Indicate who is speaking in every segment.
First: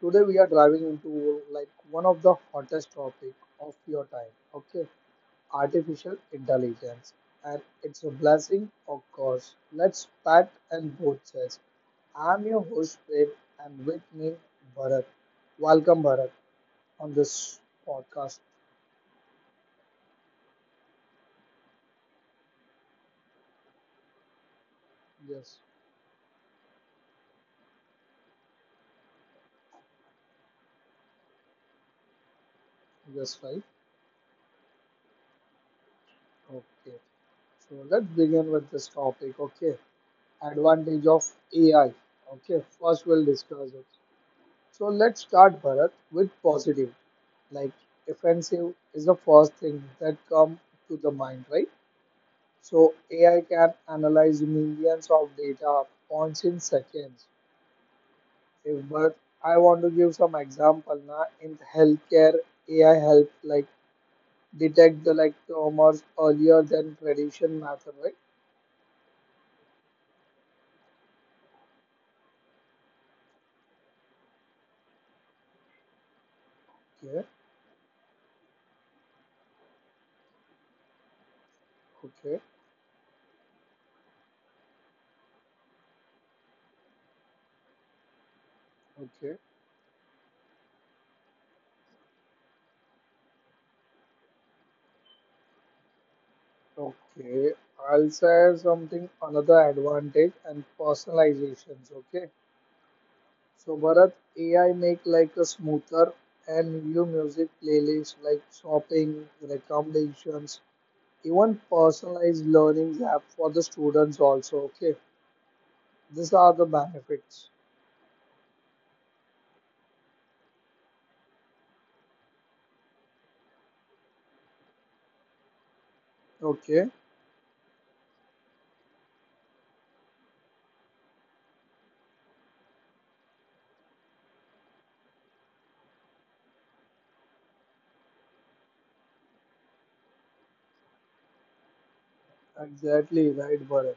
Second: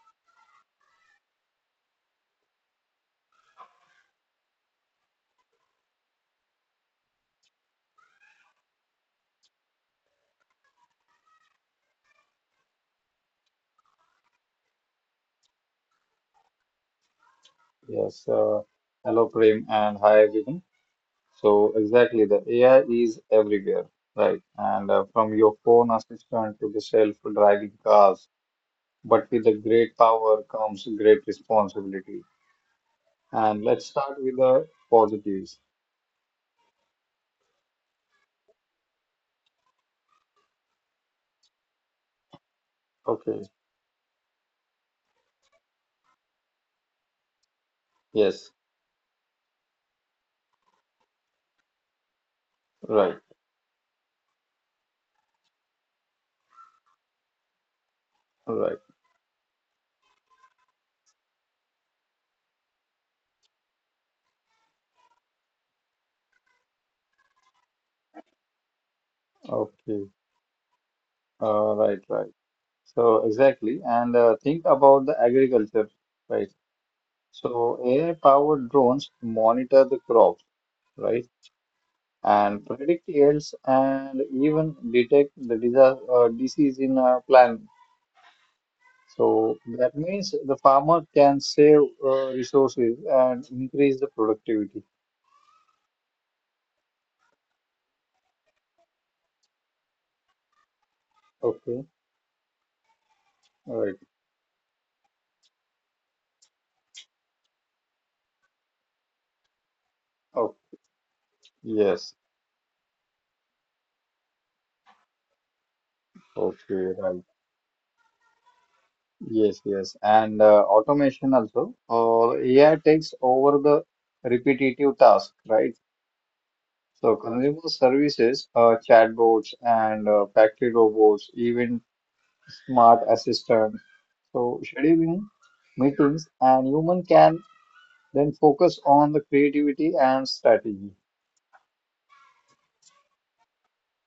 Speaker 1: today we are diving into like one of the hottest topic of your time. Okay, artificial intelligence, and it's a blessing, of course. Let's pat and both sides. I'm your host Pet, and with me Bharat. Welcome Bharat on this
Speaker 2: Yes,
Speaker 1: podcast.
Speaker 2: uh, hello Prem and hi everyone. So exactly, the AI is everywhere, right? And from your
Speaker 1: Yes,
Speaker 2: phone assistant to the self-driving cars, but with the great power comes great responsibility.
Speaker 1: yes, right.
Speaker 2: And let's start with the positives.
Speaker 1: Okay. So let's begin with this topic. Okay, advantage of AI. Okay, first we'll
Speaker 2: Okay.
Speaker 1: discuss it. So let's start Bharat with positive. Like
Speaker 2: Yes.
Speaker 1: offensive is the first thing that come to the mind, right? So
Speaker 2: Right.
Speaker 1: AI can analyze millions of data points in seconds.
Speaker 2: Right.
Speaker 1: If but I want to give some example now in healthcare, AI help like detect the like tumors earlier than tradition method, right?
Speaker 2: Okay. Right. Right. So exactly, and think about the agriculture, right?
Speaker 1: Okay,
Speaker 2: So AI-powered drones monitor the crops, right?
Speaker 1: okay,
Speaker 2: And predict yields and even detect the disease in planning.
Speaker 1: okay,
Speaker 2: So that means the farmer can save resources and increase the productivity.
Speaker 1: okay. I'll say something another advantage and
Speaker 2: Okay,
Speaker 1: personalizations, okay? So
Speaker 2: right.
Speaker 1: Bharat, AI make like a smoother and new music playlist like shopping,
Speaker 2: Oh,
Speaker 1: recommendations, even
Speaker 2: yes.
Speaker 1: personalized learning app for the students also. Okay, these are the
Speaker 2: Okay, right.
Speaker 1: benefits.
Speaker 2: Yes, yes. And automation also, or AI takes over the repetitive task, right?
Speaker 1: Okay,
Speaker 2: So consumer services, chatbots and factory robots, even smart assistant. So scheduling meetings, and human can then focus on the creativity and strategy.
Speaker 1: exactly right, Bharat.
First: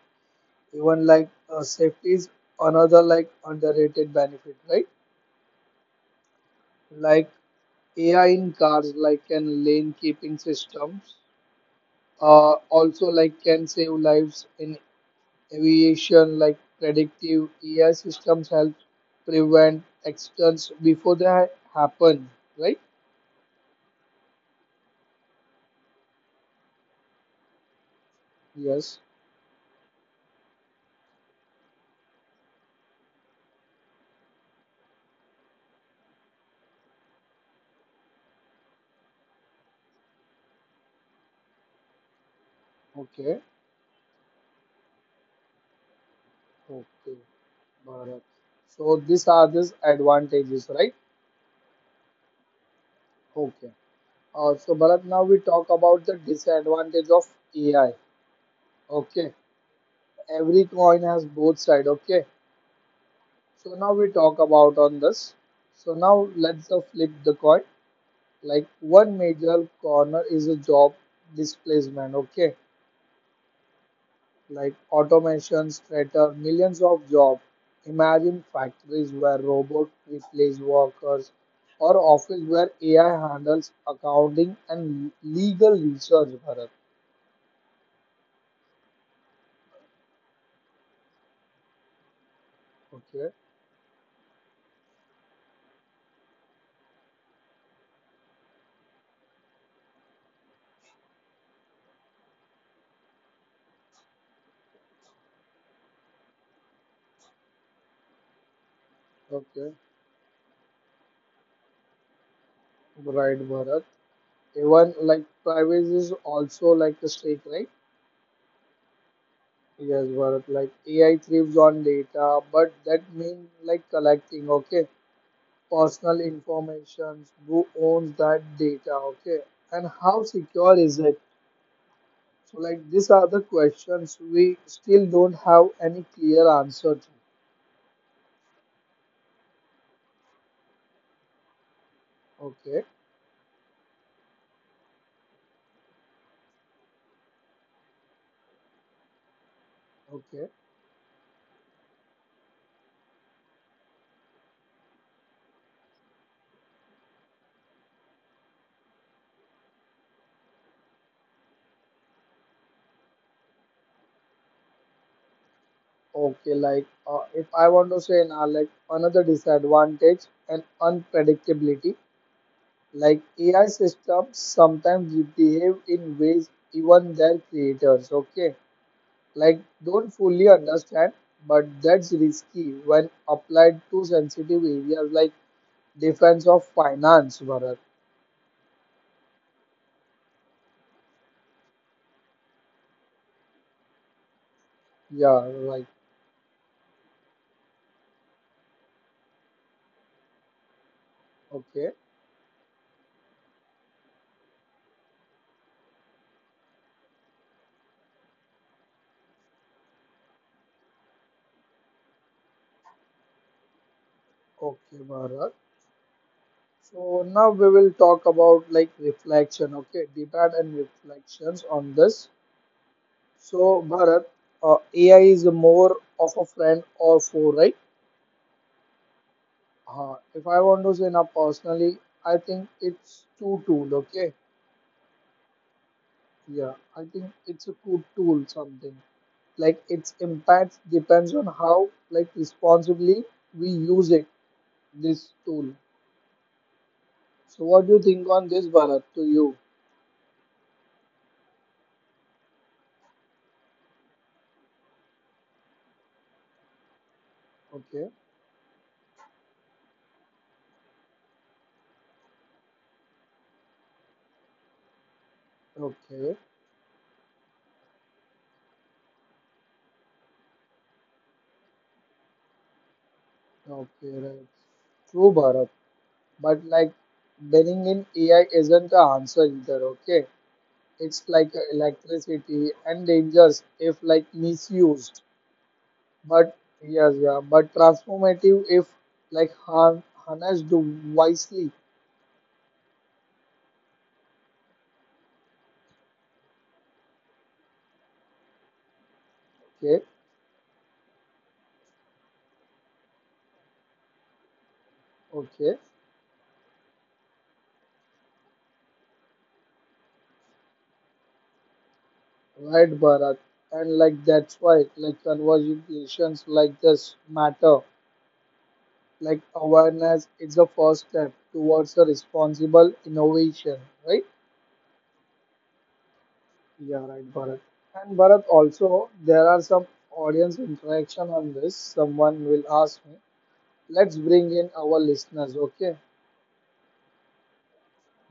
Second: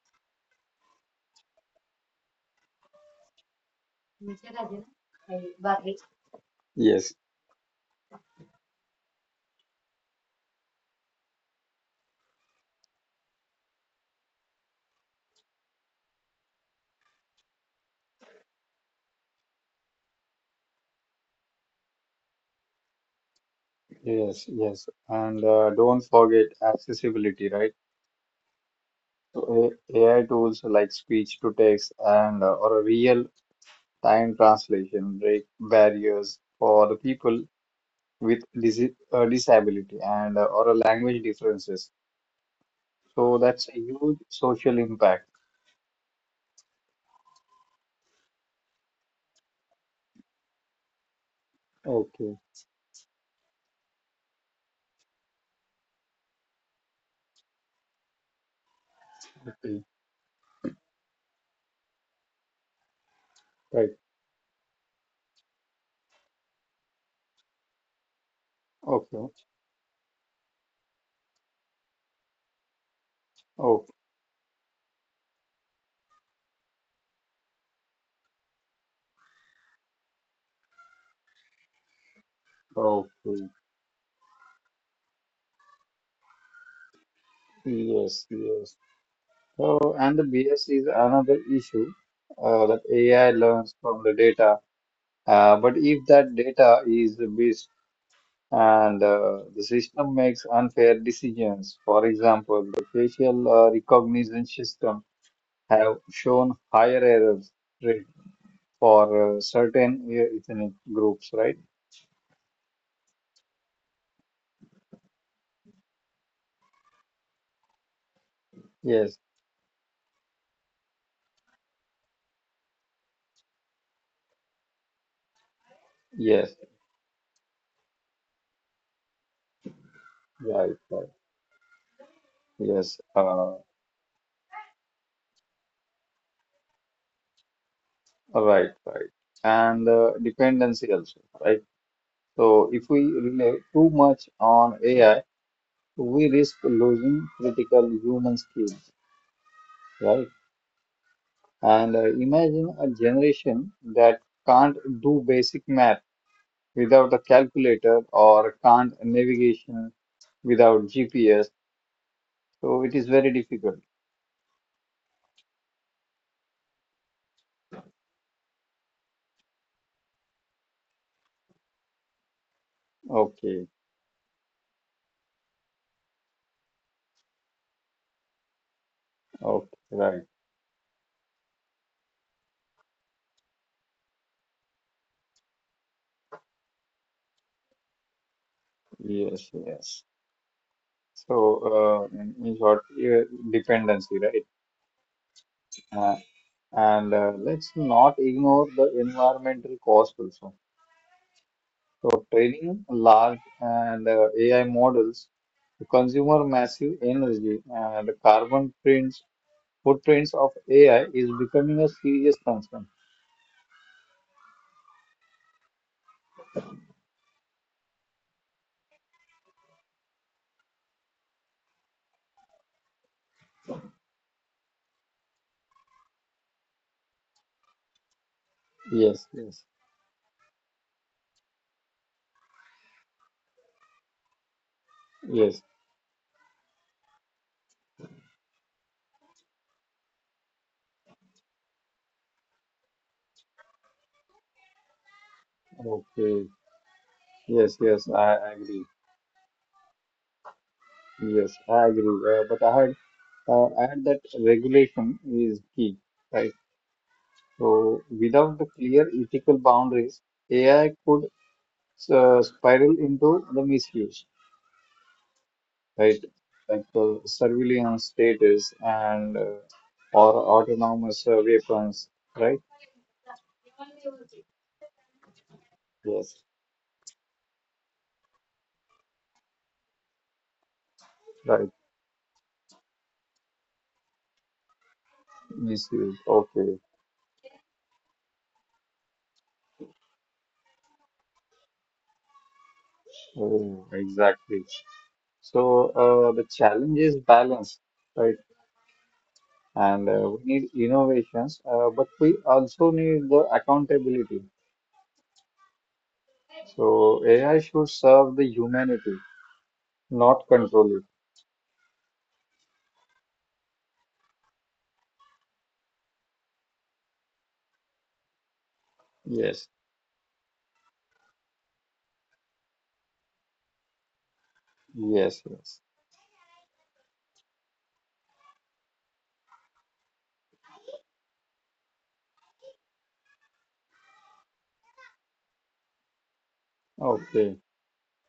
Speaker 1: Even like safety is another like underrated benefit, right?
Speaker 2: Yes,
Speaker 1: Like AI in cars, like can lane keeping systems, also like can save lives in aviation like predictive AI systems help prevent accidents before happen, right?
Speaker 2: yes, yes. And don't forget accessibility, right?
Speaker 1: Yes.
Speaker 2: So AI tools like speech to text and or a real time translation break barriers for the people with disability and or a language differences. So
Speaker 1: Okay.
Speaker 2: that's a huge social impact.
Speaker 1: Okay. Bharat. So these are the advantages, right?
Speaker 2: Okay,
Speaker 1: Okay. So Bharat, now we talk about the disadvantage of AI. Okay.
Speaker 2: okay,
Speaker 1: Every coin has both side. Okay. So now
Speaker 2: right.
Speaker 1: we talk about on this. So now let's flip the coin. Like one
Speaker 2: Okay,
Speaker 1: major corner is a job displacement. Okay.
Speaker 2: okay,
Speaker 1: Like automations threaten millions of jobs. Imagine factories where robots replace workers or office where AI
Speaker 2: okay.
Speaker 1: handles accounting and legal research, Bharat.
Speaker 2: Yes, yes. So, and the bias is another issue that
Speaker 1: Okay,
Speaker 2: AI learns from the data. But if that data is biased and the system makes unfair decisions. For example, the facial recognition system have shown higher errors rate for
Speaker 1: okay,
Speaker 2: certain ethnic groups, right?
Speaker 1: right, Bharat. Even like privacy is also like a stake, right?
Speaker 2: Yes,
Speaker 1: Yes, Bharat. Like AI thrives on data, but that means like collecting, okay, personal
Speaker 2: yes,
Speaker 1: information, who owns that data, okay, and how
Speaker 2: right,
Speaker 1: secure is
Speaker 2: right.
Speaker 1: it? So, like,
Speaker 2: Yes,
Speaker 1: these are the
Speaker 2: uh,
Speaker 1: questions we still don't have any clear answer to.
Speaker 2: right, right. And dependency also, right? So
Speaker 1: Okay,
Speaker 2: if we rely too much on AI, we risk losing critical human skills, right?
Speaker 1: okay,
Speaker 2: And imagine a generation that can't do basic math without a calculator or can't navigation without GPS. So it is very difficult.
Speaker 1: okay. Like, if I want to say now, like, another disadvantage and unpredictability, like, AI
Speaker 2: Okay,
Speaker 1: systems sometimes behave in ways even their creators, okay, like,
Speaker 2: okay,
Speaker 1: don't
Speaker 2: right.
Speaker 1: fully understand, but that's risky when applied to sensitive areas like defense of finance, Bharat.
Speaker 2: Yes, yes. So, in short, uh, dependency, right?
Speaker 1: Yeah, like,
Speaker 2: Uh, and let's not ignore the environmental cost also.
Speaker 1: okay.
Speaker 2: For training large and AI models, the consumer massive energy and carbon prints, footprints of AI is becoming a serious concern.
Speaker 1: Okay, Bharat. So now we will talk about like reflection, okay, debate and reflections on this. So Bharat, AI is more of a friend or foe, right?
Speaker 2: Yes, yes,
Speaker 1: If I want to say now personally, I think it's two tool, okay?
Speaker 2: yes.
Speaker 1: Yeah, I think it's a good tool something. Like its impact depends on how like responsibly we use it, this tool.
Speaker 2: Okay.
Speaker 1: So
Speaker 2: Yes,
Speaker 1: what do you
Speaker 2: yes,
Speaker 1: think
Speaker 2: I
Speaker 1: on this,
Speaker 2: agree.
Speaker 1: Bharat? To you,
Speaker 2: Yes, I agree. But I had add that regulation is key, right? So
Speaker 1: okay,
Speaker 2: without the clear ethical boundaries, AI could spiral into the misuse, right?
Speaker 1: okay.
Speaker 2: Like surveillance status and or autonomous weapons, right?
Speaker 1: Okay, right. True, Bharat.
Speaker 2: Yes,
Speaker 1: But like banning in AI isn't the answer either, okay? It's like
Speaker 2: right.
Speaker 1: electricity and dangerous if like misused.
Speaker 2: Misuse.
Speaker 1: But
Speaker 2: Okay.
Speaker 1: yes, yeah, but transformative if like harnessed wisely.
Speaker 2: Oh, exactly. So the challenge is balance, right?
Speaker 1: Okay,
Speaker 2: And we need innovations, but we also need the accountability.
Speaker 1: okay.
Speaker 2: So AI should serve the humanity, not control it.
Speaker 1: Right, Bharat. And like that's why like conversations like this matter. Like
Speaker 2: Yes.
Speaker 1: awareness is the first step towards a responsible innovation, right?
Speaker 2: Yes. Yes.
Speaker 1: Yeah, right, Bharat. And Bharat, also, there are some audience interaction on this. Someone will ask me, let's bring in our listeners, okay?
Speaker 2: Okay.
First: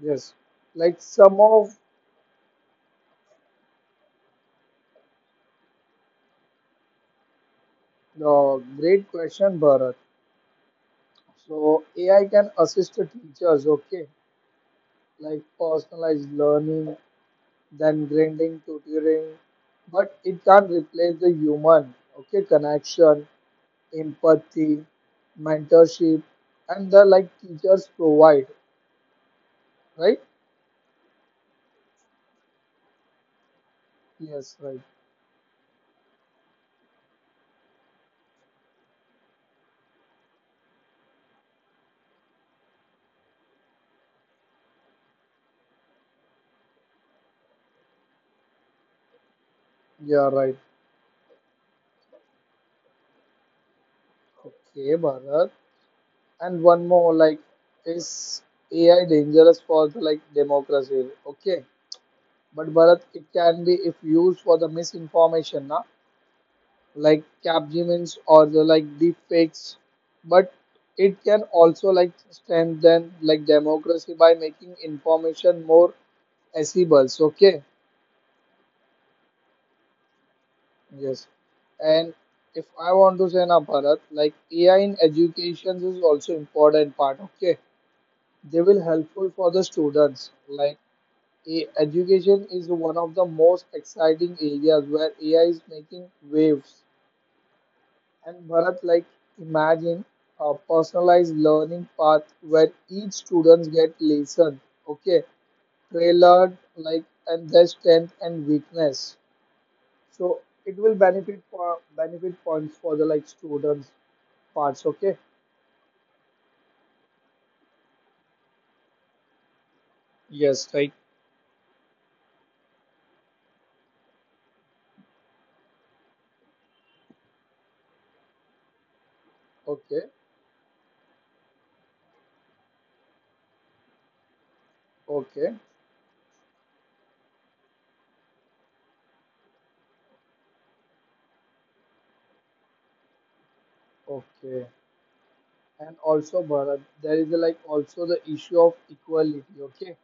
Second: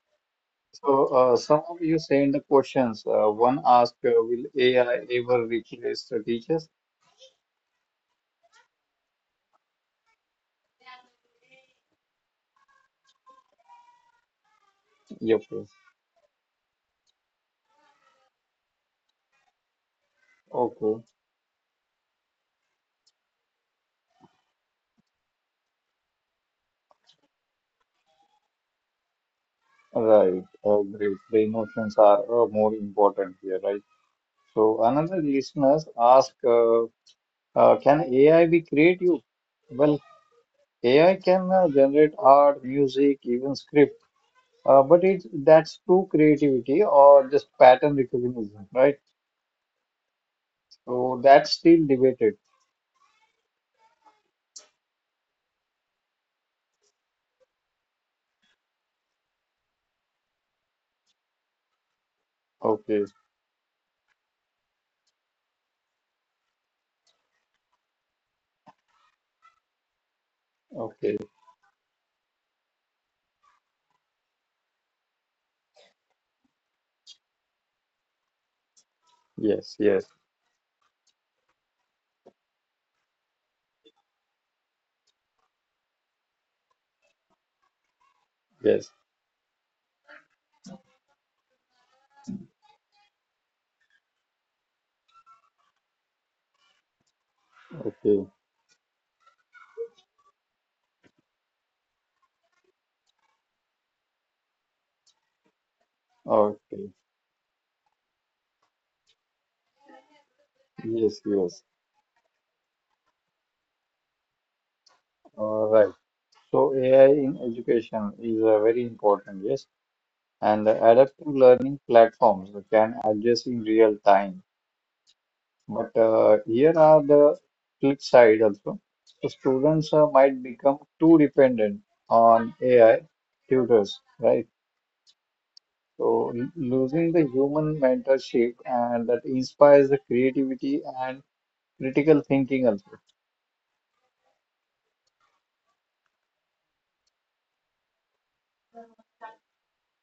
Speaker 1: Yes. Like
Speaker 2: So,
Speaker 1: some
Speaker 2: some
Speaker 1: of
Speaker 2: of you say in the questions. One asked, will AI ever replace the teachers?
Speaker 1: the great question, Bharat. So AI can assist the teachers, okay? Like
Speaker 2: Yep.
Speaker 1: personalized learning, then grading, tutoring, but it can't
Speaker 2: Okay.
Speaker 1: replace the human, okay? Connection, empathy, mentorship, and the like teachers provide, right?
Speaker 2: Right. Great. The emotions are more important here, right?
Speaker 1: Yes, right.
Speaker 2: So, another listeners ask, can AI be creative? Well, AI can generate art, music, even script, but it that's true creativity or just pattern recognition, right?
Speaker 1: Yeah, right.
Speaker 2: So that's still debated.
Speaker 1: Okay, Bharat. And one more, like, is AI dangerous for the, like democracy? Okay, but Bharat,
Speaker 2: Okay,
Speaker 1: it can be if used for the misinformation, na? Like capgemins or the like deep fakes. But
Speaker 2: okay,
Speaker 1: it can also like strengthen like democracy by making information more accessible. Okay,
Speaker 2: yes, yes,
Speaker 1: yes. And if I want to say now, Bharat, like AI in education is also important part. Okay, they will
Speaker 2: yes.
Speaker 1: helpful for the students. Like education is one of the most exciting areas where AI is making waves.
Speaker 2: Okay,
Speaker 1: And Bharat, like imagine a personalized learning path where each students get lesson. Okay, tailored
Speaker 2: okay,
Speaker 1: like and their strength and weakness. So it will
Speaker 2: yes,
Speaker 1: benefit
Speaker 2: yes.
Speaker 1: for benefit points for the like students parts. Okay.
Speaker 2: All right. So AI in education is very important, yes. And
Speaker 1: Yes,
Speaker 2: the
Speaker 1: right.
Speaker 2: adaptive learning platforms can adjust in real time. But here are the flip side also. So students
Speaker 1: Okay.
Speaker 2: might become too dependent on AI tutors, right?
Speaker 1: Okay.
Speaker 2: So losing the human mentorship and that inspires the creativity and critical thinking also.
Speaker 1: Okay. And also, Bharat, there is like also the issue of equality. Okay.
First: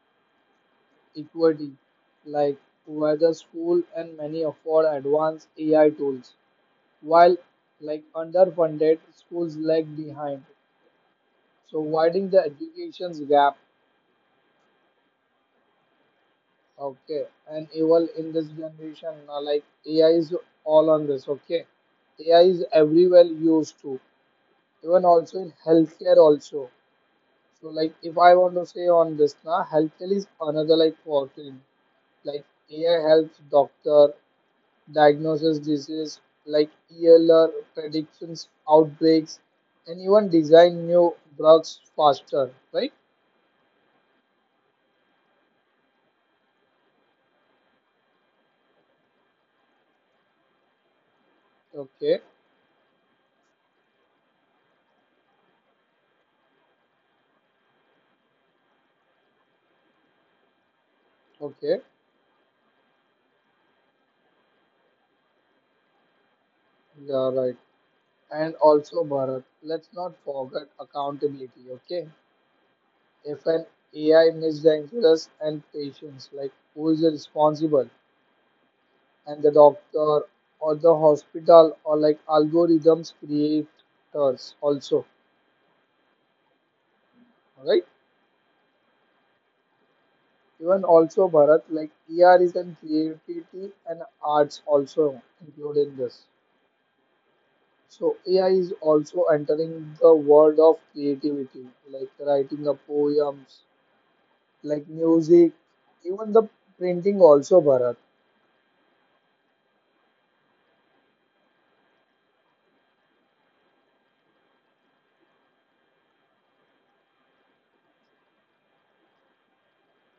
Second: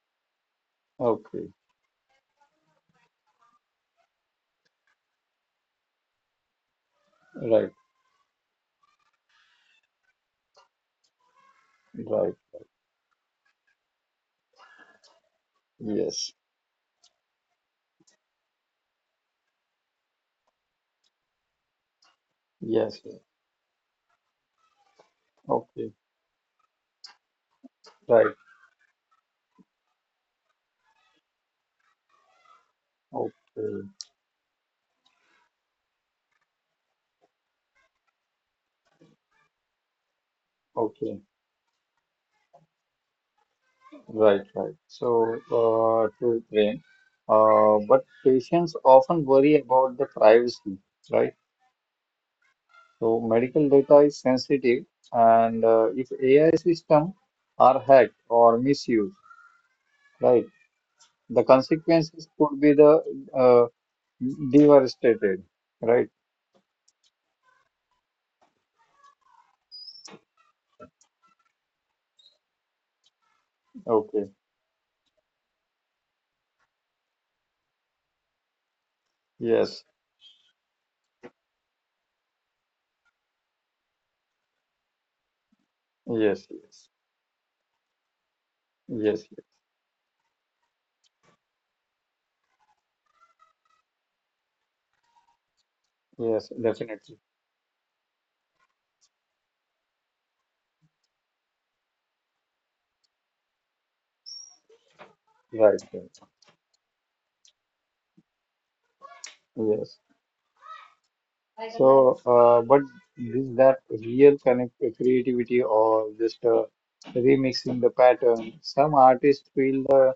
Speaker 2: Okay,
Speaker 1: Equality. Like whether school and many afford advanced AI tools while
Speaker 2: right,
Speaker 1: like underfunded schools lag behind. So widening
Speaker 2: right,
Speaker 1: the education's gap.
Speaker 2: yes.
Speaker 1: Okay, and evil in this generation, like AI is all on this. Okay, AI is
Speaker 2: Yes, yes.
Speaker 1: everywhere used to, even also in
Speaker 2: Okay,
Speaker 1: healthcare also. So like if
Speaker 2: right,
Speaker 1: I want to say on this now, healthcare is another like working. Like AI helps
Speaker 2: okay,
Speaker 1: doctor diagnosis disease, like ELR predictions, outbreaks, and even design new
Speaker 2: okay,
Speaker 1: drugs faster. Right?
Speaker 2: right, right. So, but patients often worry about the privacy, right?
Speaker 1: Okay.
Speaker 2: So, medical data is sensitive, and if AI system are hacked or misused, right, the
Speaker 1: Okay.
Speaker 2: consequences could be the uh, devastated, right?
Speaker 1: Yeah. Right. And also, Bharat, let's not forget accountability, okay? If an AI
Speaker 2: Okay,
Speaker 1: misdiagnoses and patients, like who is responsible? And the
Speaker 2: yes,
Speaker 1: doctor or the hospital or like algorithms creators also,
Speaker 2: yes, yes,
Speaker 1: alright?
Speaker 2: yes,
Speaker 1: Even also, Bharat, like AI is in creativity and arts also included in this.
Speaker 2: yes, definitely,
Speaker 1: So AI is also entering the world of creativity, like writing a poem, like music,
Speaker 2: right, right.
Speaker 1: even the printing also, Bharat.
Speaker 2: Yes. So, but is that real connect creativity or just remixing the pattern? Some artists feel the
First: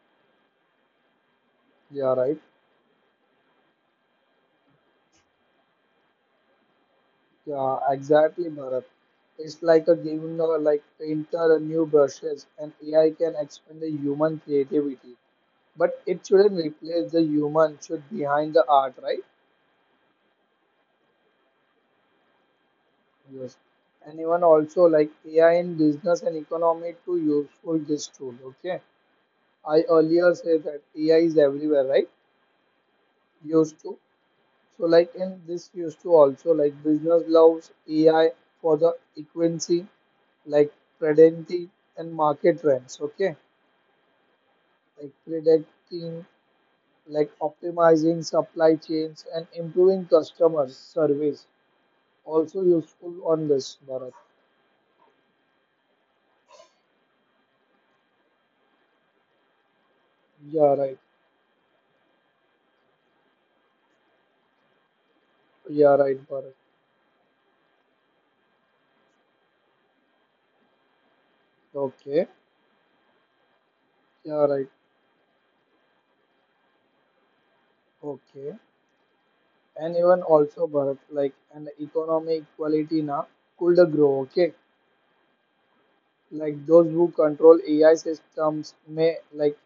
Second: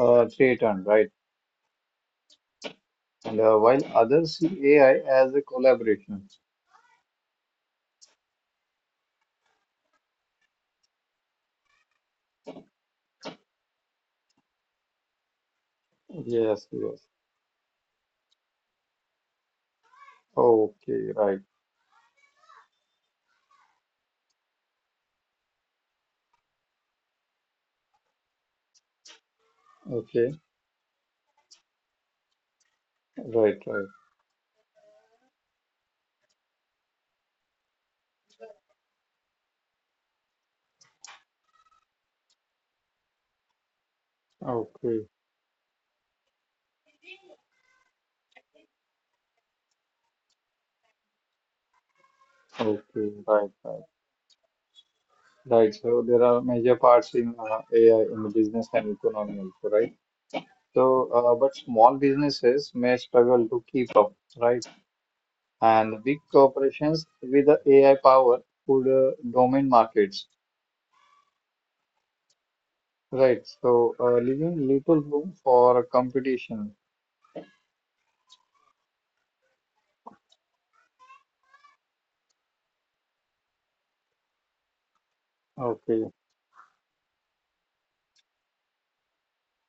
Speaker 2: threatened, right?
Speaker 1: Yeah, right.
Speaker 2: And while others see AI as a collaboration.
Speaker 1: Yeah, exactly, Bharat. It's like a giving a like painter a new brushes, and AI can expand the human creativity, but it shouldn't
Speaker 2: Yes, yes.
Speaker 1: replace the human should behind the art, right?
Speaker 2: Okay, right.
Speaker 1: Yes. And even also like AI in business and economy to useful this tool. Okay, I
Speaker 2: Okay,
Speaker 1: earlier said that AI is everywhere, right?
Speaker 2: right,
Speaker 1: Used
Speaker 2: right.
Speaker 1: to. So like in this used to also like business loves AI for the equivalency, like predicting and market trends. Okay,
Speaker 2: Okay,
Speaker 1: like predicting, like optimizing supply chains and improving customer service. Also
Speaker 2: okay,
Speaker 1: useful on
Speaker 2: right,
Speaker 1: this,
Speaker 2: right,
Speaker 1: Bharat.
Speaker 2: right. So there are major parts in AI in the business and economy also, right?
Speaker 1: Yeah, right.
Speaker 2: So, but small businesses may struggle to keep up, right?
Speaker 1: Yeah,
Speaker 2: And big
Speaker 1: right, Bharat.
Speaker 2: corporations with the AI power could dominate markets,
Speaker 1: Okay.
Speaker 2: right? So,
Speaker 1: Yeah,
Speaker 2: leaving
Speaker 1: right.
Speaker 2: little room for competition.
Speaker 1: Okay. And even also, Bharat, like and economic equality now could grow. Okay.
Speaker 2: Okay,
Speaker 1: Like those who control AI systems may like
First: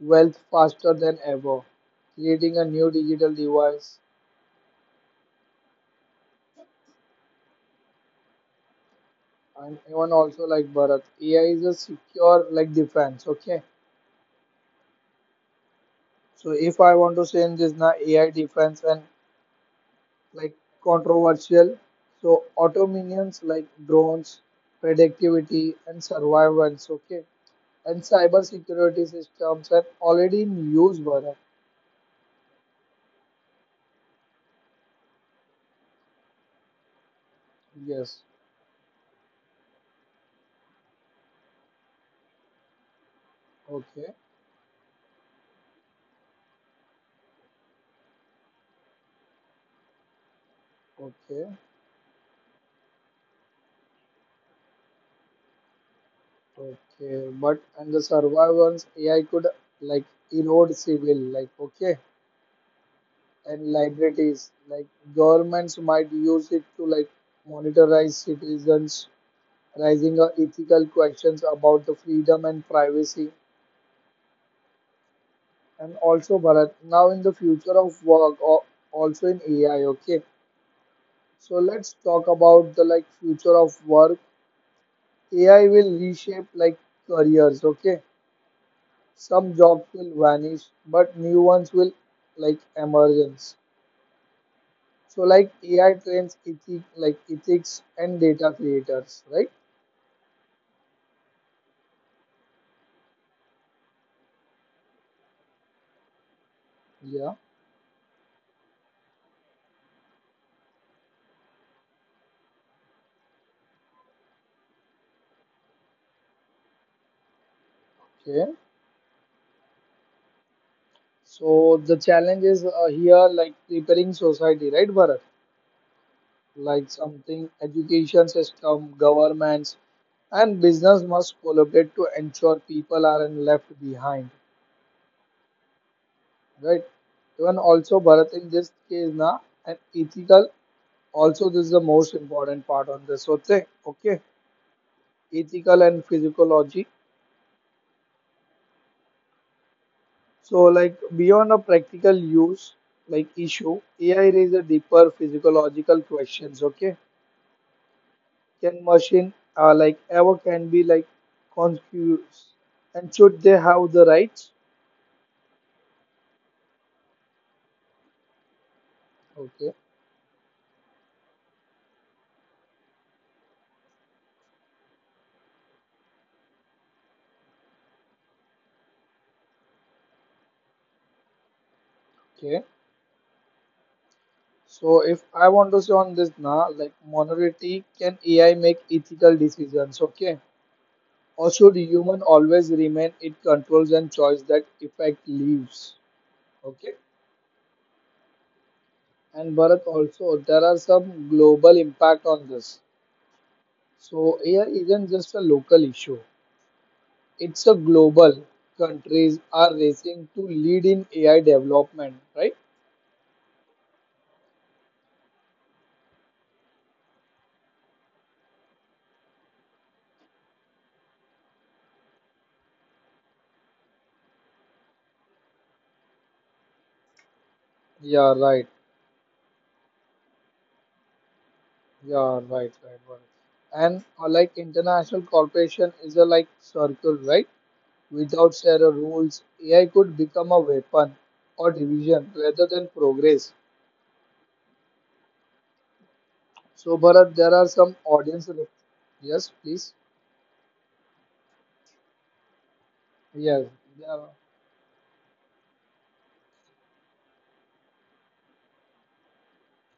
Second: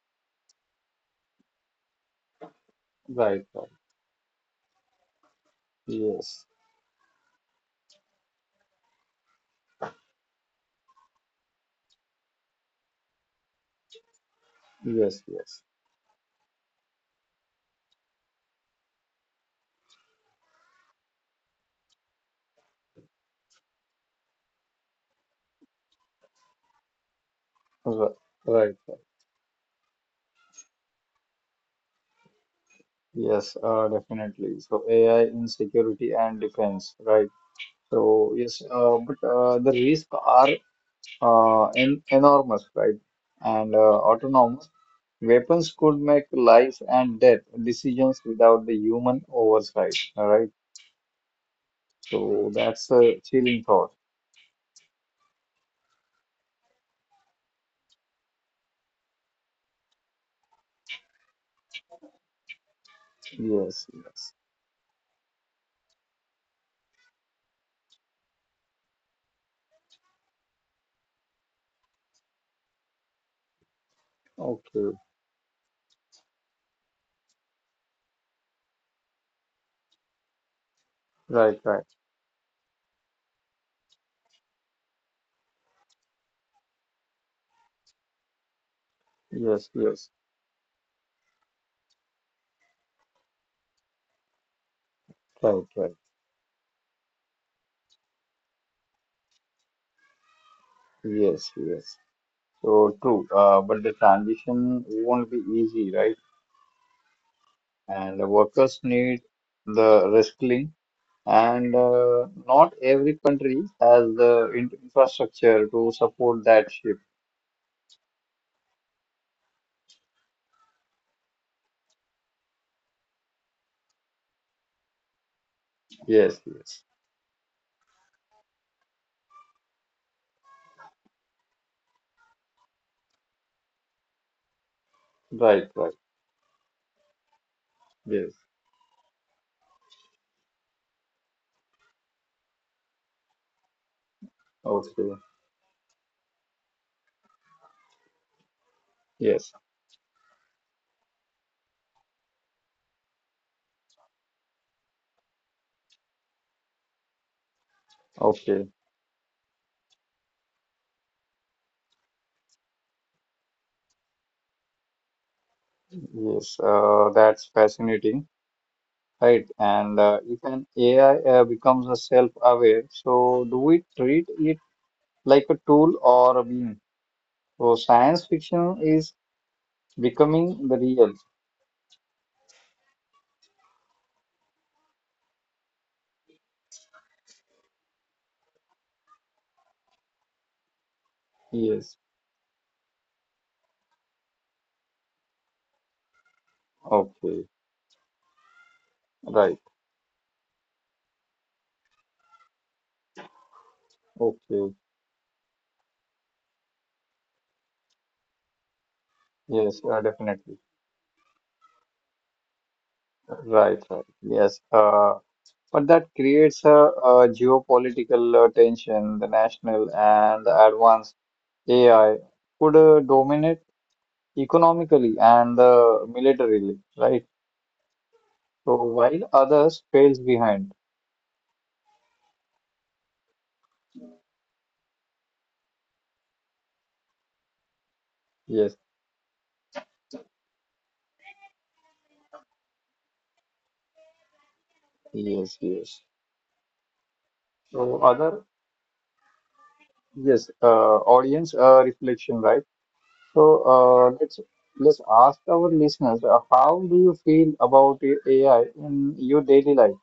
Speaker 1: wealth faster than ever, creating a new digital
Speaker 2: right, right.
Speaker 1: device.
Speaker 2: Yes,
Speaker 1: And even also like Bharat, AI is a secure like defense. Okay,
Speaker 2: yes, yes.
Speaker 1: so if I want to say this now AI defense and like controversial, so auto minions like drones, predictivity and surveillance. Okay, and
Speaker 2: Ri-
Speaker 1: cyber
Speaker 2: Right, right.
Speaker 1: security systems are already in use. Bharat,
Speaker 2: Yes, definitely. So, AI in security and defense, right?
Speaker 1: yes.
Speaker 2: So, yes, but the risks are en enormous, right? And
Speaker 1: Okay.
Speaker 2: autonomous weapons could make life and death decisions without the human oversight. All right.
Speaker 1: Okay.
Speaker 2: So that's a chilling thought.
Speaker 1: Okay, but and the survivors AI could like erode civil like okay and
Speaker 2: Yes, yes.
Speaker 1: liabilities like governments might use it to like monitorize citizens, raising ethical questions about the freedom and privacy.
Speaker 2: Okay.
Speaker 1: And also, Bharat, now in the future of work, or also in AI. Okay, so
Speaker 2: Right, right.
Speaker 1: let's talk about the like future of work. AI will reshape like careers. Okay, some
Speaker 2: Yes,
Speaker 1: jobs
Speaker 2: yes.
Speaker 1: will vanish but new ones will like emergence. So like
Speaker 2: Right,
Speaker 1: AI
Speaker 2: right.
Speaker 1: trains ethic like ethics and data creators, right?
Speaker 2: Yes, yes. So true. But the transition won't be easy, right?
Speaker 1: Yeah,
Speaker 2: And the workers need the reskilling. And not every country has the infrastructure to support that shift.
Speaker 1: okay. So the challenge is here like preparing society, right, Bharat?
Speaker 2: Yes, yes.
Speaker 1: Like something education system, governments, and business must collaborate to ensure people aren't left behind,
Speaker 2: Right, right.
Speaker 1: right? Even also Bharat
Speaker 2: Yes.
Speaker 1: in this case na, an ethical also, this is the most important part on this whole thing, okay?
Speaker 2: Okay.
Speaker 1: Ethical and physiology.
Speaker 2: Yes,
Speaker 1: So like beyond a practical use, like issue AI raises deeper physiological questions, okay?
Speaker 2: okay,
Speaker 1: Can machine like ever can be like conscious, and should they have the rights?
Speaker 2: yes, that's fascinating, right?
Speaker 1: Okay,
Speaker 2: And if an AI becomes a self-aware, so do we treat it like a tool or a being? So science fiction is becoming the real.
Speaker 1: okay. So if I want to say on this now, like minority can AI make ethical decisions, okay? Also, the
Speaker 2: Yes,
Speaker 1: human always remain it controls and choice that effect leaves. Okay.
Speaker 2: okay,
Speaker 1: And
Speaker 2: right,
Speaker 1: Bharat also, there are some global impact on this. So here
Speaker 2: okay,
Speaker 1: isn't just a local issue. It's a global. Countries are
Speaker 2: yes,
Speaker 1: racing to
Speaker 2: definitely,
Speaker 1: lead in AI development, right?
Speaker 2: right, right, yes. But that creates a geopolitical tension. The national and advanced AI could dominate economically and militarily, right?
Speaker 1: Yeah, right.
Speaker 2: So while others fails behind.
Speaker 1: Yeah, right, right, right. And like international corporation is a like circle, right? Without
Speaker 2: Yes,
Speaker 1: sharer rules, AI could become a weapon or division rather than progress.
Speaker 2: yes, yes.
Speaker 1: So, Bharat, there are some
Speaker 2: So other,
Speaker 1: Yes, please.
Speaker 2: yes, audience reflection, right? So
Speaker 1: Yes, there
Speaker 2: uh,
Speaker 1: are.
Speaker 2: let's let's ask our listeners, how do you feel about AI in your daily life?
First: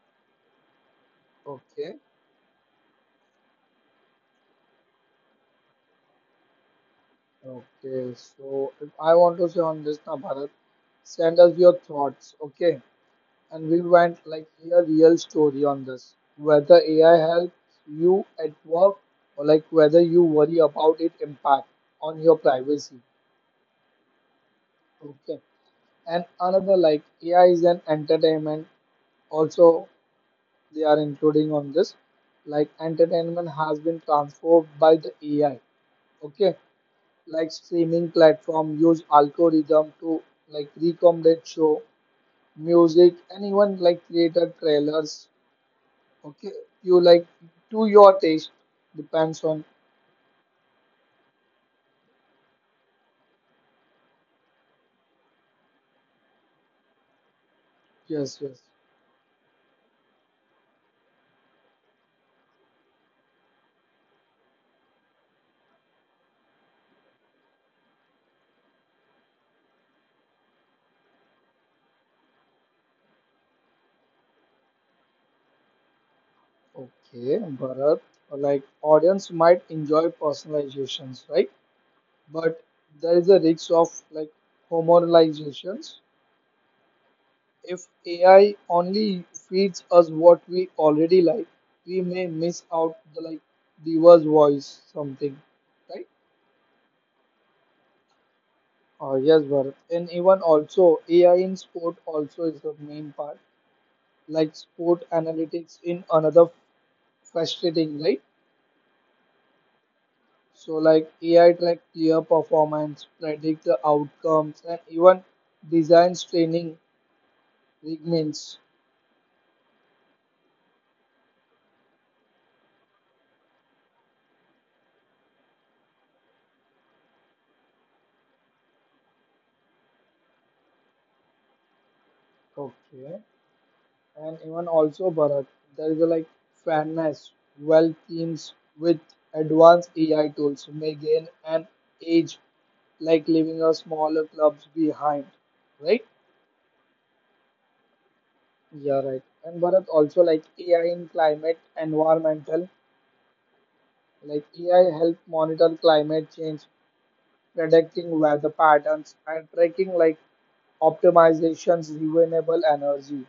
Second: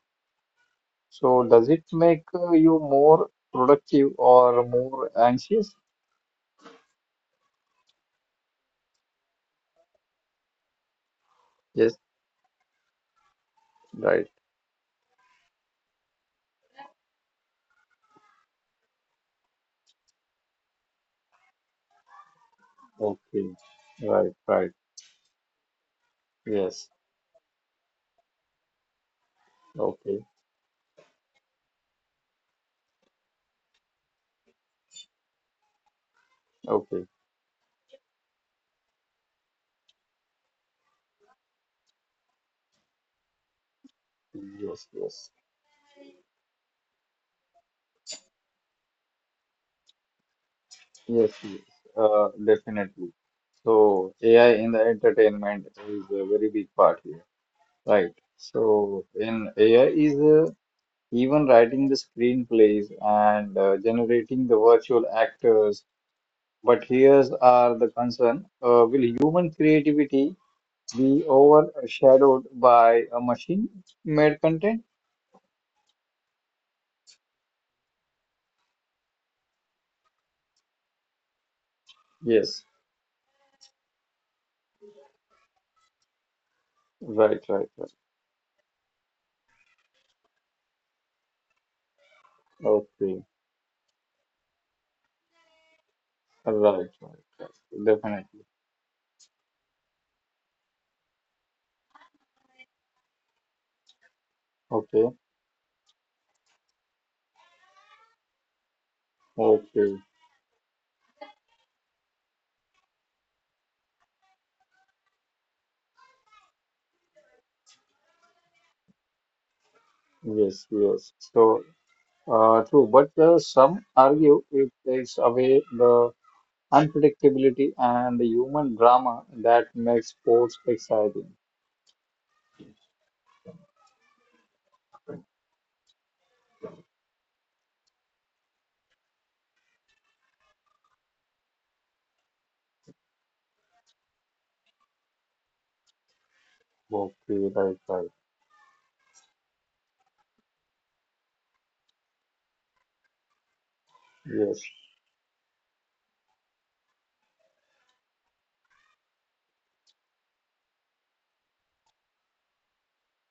Speaker 2: So does it
Speaker 1: Okay.
Speaker 2: make you more productive or more anxious?
Speaker 1: Okay. So, if I want to say on this now, Bharat, send us your
Speaker 2: Yes,
Speaker 1: thoughts. Okay. And we
Speaker 2: right.
Speaker 1: want like a real story on this. Whether AI helps you at work or like whether you worry about its impact on your privacy.
Speaker 2: Okay, right, right.
Speaker 1: Okay. And another
Speaker 2: Yes.
Speaker 1: like AI is an entertainment also,
Speaker 2: Okay,
Speaker 1: they are including on this, like entertainment has been transformed by the AI, okay,
Speaker 2: okay.
Speaker 1: like streaming platform use algorithm to like recommended show, music anyone like created
Speaker 2: Yes,
Speaker 1: trailers,
Speaker 2: yes.
Speaker 1: okay, you like to your taste depends on.
Speaker 2: Yes, yes, definitely. So AI in the entertainment is a very big part here, right?
Speaker 1: Yes, yes,
Speaker 2: So in AI is even writing the screenplays and generating the virtual actors. But here's are the concern: will human creativity be overshadowed by a machine-made content?
Speaker 1: okay. Bharat, like audience might enjoy personalizations, right?
Speaker 2: Yes,
Speaker 1: But there is a risk of like homologizations.
Speaker 2: right, right,
Speaker 1: If
Speaker 2: right.
Speaker 1: AI only feeds us what we already like, we may miss out the
Speaker 2: Okay,
Speaker 1: like Diva's voice something, right?
Speaker 2: right, right, right. Definitely.
Speaker 1: Oh yes, Bharat. And even also AI in sport also is the main part, like
Speaker 2: Okay,
Speaker 1: sport analytics in another frustrating, right?
Speaker 2: okay.
Speaker 1: So like AI track player performance, predict the outcomes, and even designs training regiments.
Speaker 2: Yes, yes. So, true, but some argue it takes away the unpredictability and the human drama that makes sports exciting.
Speaker 1: Okay. And even also Bharat, there is a like fairness. Well, teams with advanced AI tools may gain an edge, like leaving a smaller clubs behind, right?
Speaker 2: Okay, right, right.
Speaker 1: Yeah, right. And Bharat also like AI in climate, environmental, like
Speaker 2: Yes,
Speaker 1: AI help monitor climate change, predicting weather patterns and tracking like optimizations renewable energy.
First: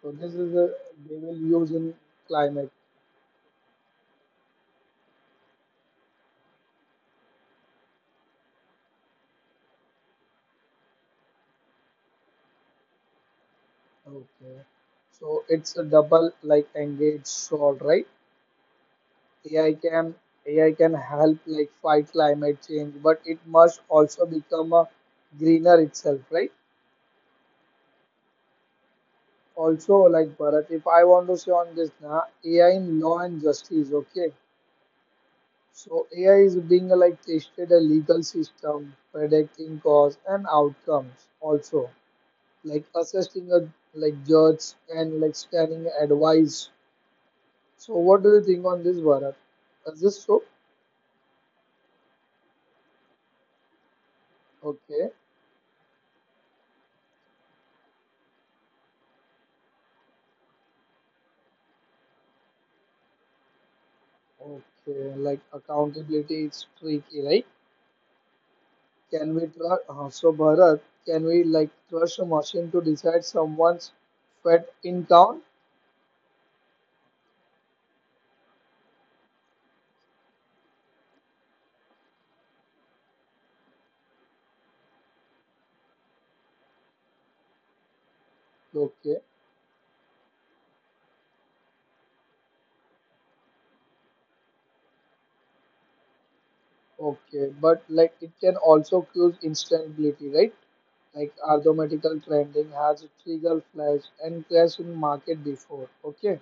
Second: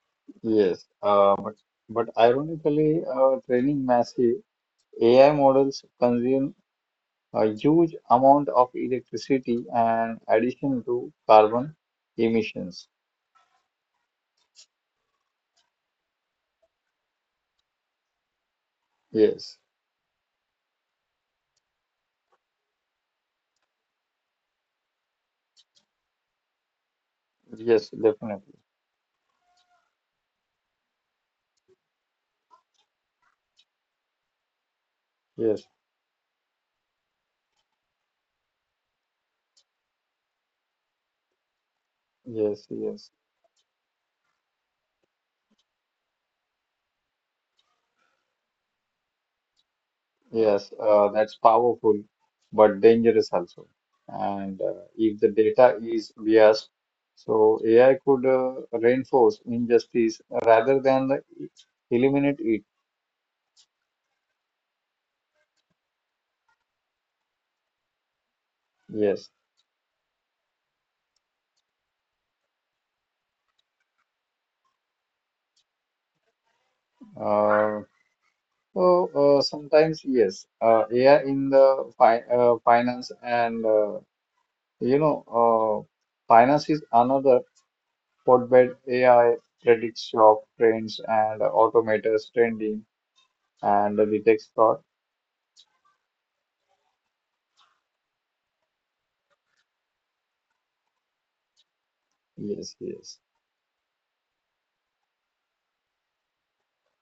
Speaker 1: So this is a,
Speaker 2: yes.
Speaker 1: they
Speaker 2: Uh,
Speaker 1: will
Speaker 2: but,
Speaker 1: use in
Speaker 2: but
Speaker 1: climate.
Speaker 2: ironically, training massive AI models consume a huge amount of electricity and addition to carbon emissions.
Speaker 1: Okay. So it's a double like engaged sword, right?
Speaker 2: Yes,
Speaker 1: AI can AI can help like fight climate change, but it must also become a greener itself, right?
Speaker 2: yes, definitely.
Speaker 1: Also, like Bharat, if I want to say on this now, AI in law and justice, okay.
Speaker 2: Yes,
Speaker 1: So AI is being like tested a legal system, predicting cause and outcomes also,
Speaker 2: yes,
Speaker 1: like
Speaker 2: yes.
Speaker 1: assessing a like judge and like scanning advice. So what do you think on this, Bharat? Is this so?
Speaker 2: Yes, that's powerful, but dangerous also. And
Speaker 1: Okay,
Speaker 2: if the data is biased, so AI could reinforce injustice rather than the, eliminate it.
Speaker 1: okay. Like accountability is tricky, right?
Speaker 2: Yes.
Speaker 1: Can we trust? So Bharat, can we like trust a machine to decide someone's fat in town?
Speaker 2: Uh, so sometimes yes, AI in the fi finance and you know finance is another hotbed. AI
Speaker 1: Okay,
Speaker 2: predicts shop trends and automators trending and detects fraud.
Speaker 1: okay. But like it can also cause instability, right? Like
Speaker 2: Yes,
Speaker 1: arithmetical
Speaker 2: yes.
Speaker 1: trending has trigger flash and crash in market before. Okay.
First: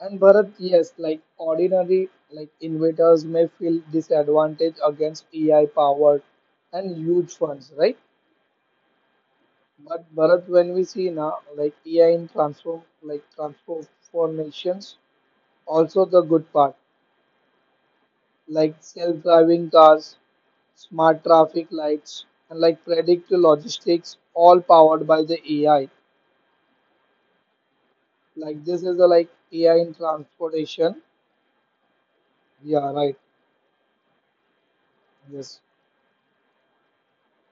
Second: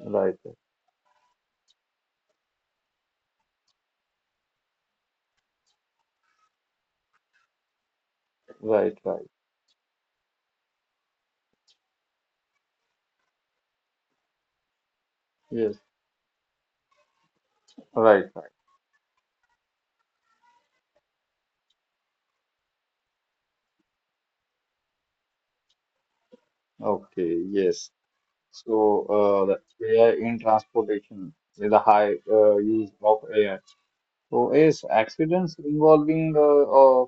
Speaker 1: And Bharat, yes, like ordinary like investors may feel disadvantaged against AI powered and huge funds, right?
Speaker 2: right, right.
Speaker 1: But Bharat, when we see now like AI in transform like transformations,
Speaker 2: Yes,
Speaker 1: also the good part,
Speaker 2: right,
Speaker 1: like
Speaker 2: right.
Speaker 1: self-driving cars, smart traffic lights, and like predictive logistics, all powered by the AI.
Speaker 2: Okay, yes.
Speaker 1: Like this is the like
Speaker 2: So,
Speaker 1: AI in
Speaker 2: the AI in
Speaker 1: transportation.
Speaker 2: transportation with a high
Speaker 1: Yeah, right.
Speaker 2: use of AI. So, is
Speaker 1: Yes.
Speaker 2: accidents involving uh,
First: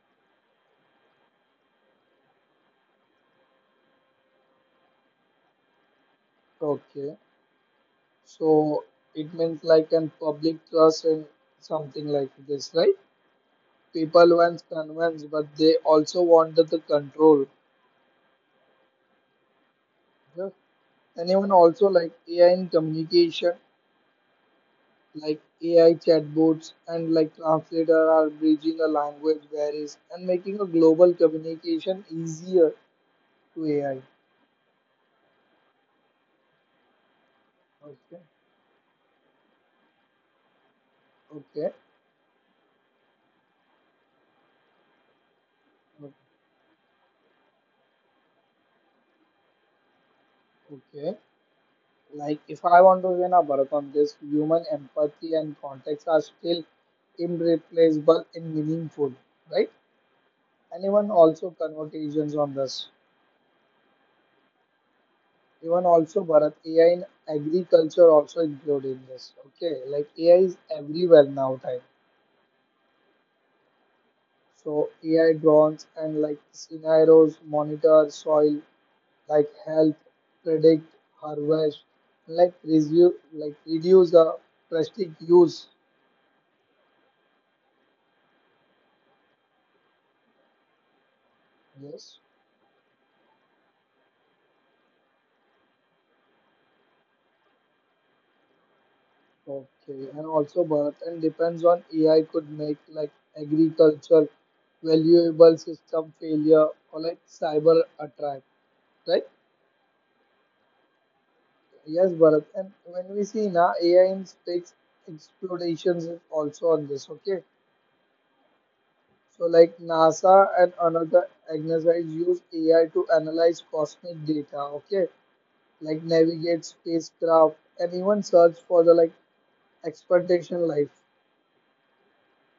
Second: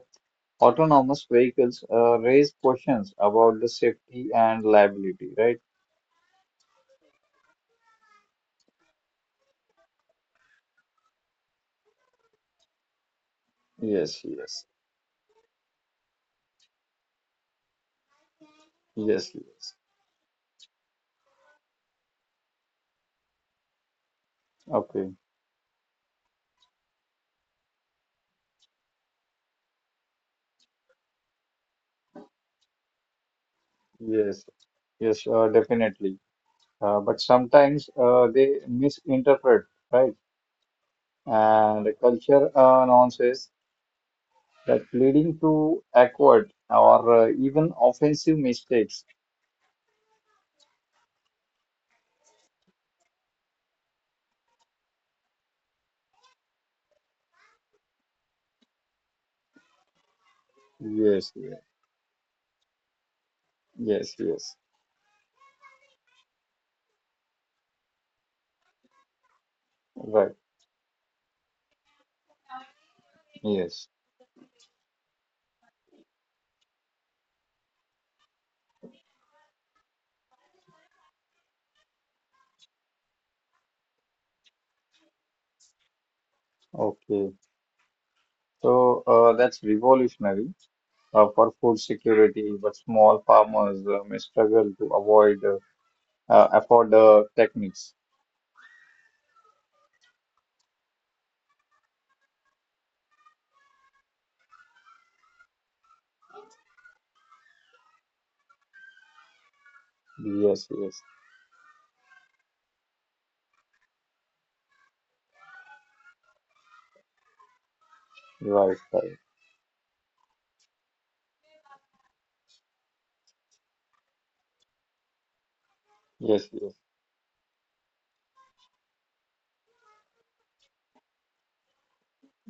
Speaker 2: autonomous vehicles raise questions about the safety and liability, right?
Speaker 1: Okay. So it means like an public trust and something like this, right?
Speaker 2: Yes,
Speaker 1: People once
Speaker 2: yes,
Speaker 1: convinced, but they also wanted the control.
Speaker 2: yes, yes.
Speaker 1: Yeah. And even also like AI in communication,
Speaker 2: Okay,
Speaker 1: like AI chatbots and like translator are bridging the language barriers and making a global communication easier to AI.
Speaker 2: yes, yes, definitely. But sometimes
Speaker 1: Okay.
Speaker 2: they misinterpret, right?
Speaker 1: Okay.
Speaker 2: And the culture nonsense that leading to awkward or even offensive mistakes.
Speaker 1: Okay. Like if I want to win a marathon this human empathy and context are still irreplaceable and meaningful, right? And even
Speaker 2: Yes,
Speaker 1: also
Speaker 2: yes,
Speaker 1: conversations on this.
Speaker 2: yes, yes.
Speaker 1: Even also Bharat, AI in agriculture also included in this. Okay, like AI
Speaker 2: Right.
Speaker 1: is everywhere now time.
Speaker 2: Yes.
Speaker 1: So AI drones and like scenarios monitor soil, like health, predict harvest, like reduce the plastic use.
Speaker 2: Okay. So that's revolutionary for food
Speaker 1: Yes.
Speaker 2: security, but small farmers may struggle to avoid afford techniques.
Speaker 1: Okay, and also Bharat, and depends on AI could make like agriculture, valuable system failure or like cyber attack, right?
Speaker 2: Yes, yes.
Speaker 1: Yes, Bharat, and when we see now AI in space explorations is also on this, okay?
Speaker 2: Right, right.
Speaker 1: So like NASA and another agencies use AI to analyze cosmic data, okay? Like
Speaker 2: Yes,
Speaker 1: navigate
Speaker 2: yes.
Speaker 1: spacecraft and even search for the like expectation life.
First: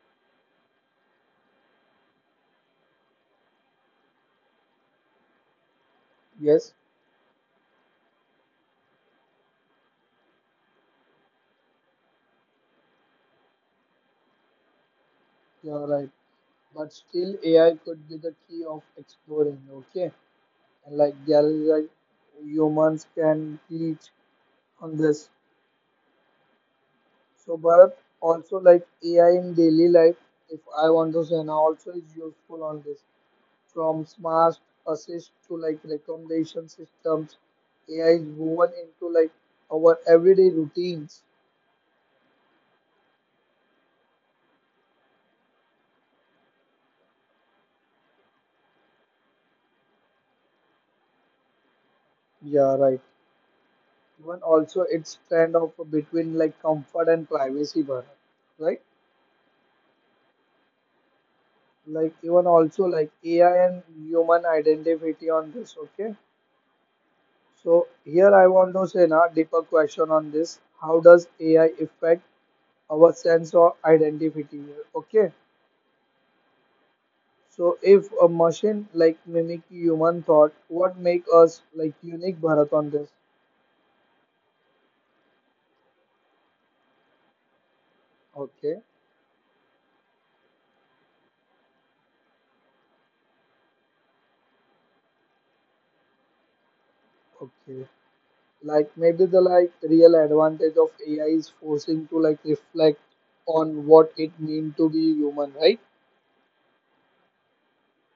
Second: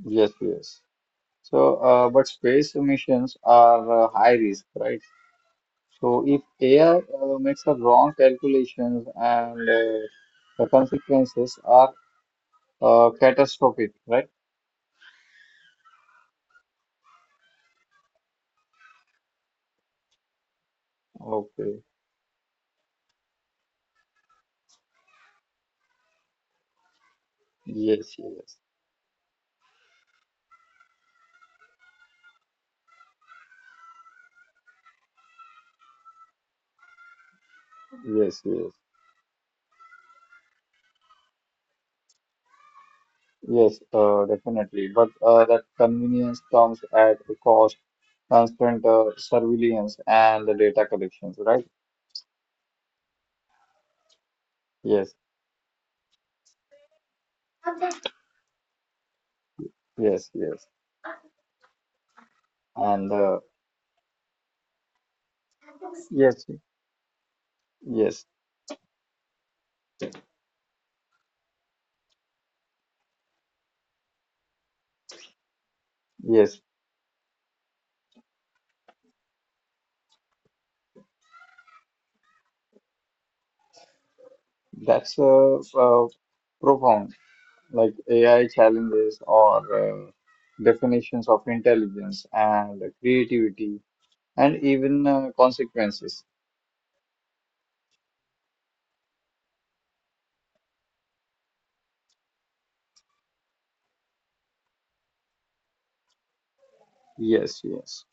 Speaker 2: Yes, yes. So, but space missions are high risk, right? So if
Speaker 1: Yes,
Speaker 2: AI makes a wrong calculations and the consequences are catastrophic, right?
Speaker 1: you're right, but still AI could be the key of exploring, okay? And like there is
Speaker 2: Okay.
Speaker 1: like humans can teach on this. So but
Speaker 2: Yes, yes,
Speaker 1: also like AI in daily life, if I want to say now also is useful on this. From smart assist to like recommendation systems, AI is
Speaker 2: yes, yes,
Speaker 1: woven into like our everyday routines.
Speaker 2: yes, definitely. But that convenience comes at the cost, constant surveillance and the data collections, right?
Speaker 1: Yeah, right. Even also
Speaker 2: Yes,
Speaker 1: it's kind of between like comfort and privacy, Bharat, right?
Speaker 2: yes, yes.
Speaker 1: Like even also
Speaker 2: And
Speaker 1: like
Speaker 2: uh,
Speaker 1: AI and human identity on this. Okay,
Speaker 2: yes,
Speaker 1: so
Speaker 2: yes,
Speaker 1: here I want to say now deeper question on this: how does AI affect our sense of identity? Okay,
Speaker 2: yes.
Speaker 1: so if a machine like mimic human thought, what make us like unique, Bharat, on this?
Speaker 2: That's profound. Like AI
Speaker 1: Okay,
Speaker 2: challenges or definitions of intelligence and creativity and even consequences.
Speaker 1: okay, like maybe the like real advantage of AI is forcing to like reflect on what it mean to be human, right?
Speaker 2: Yes, yes,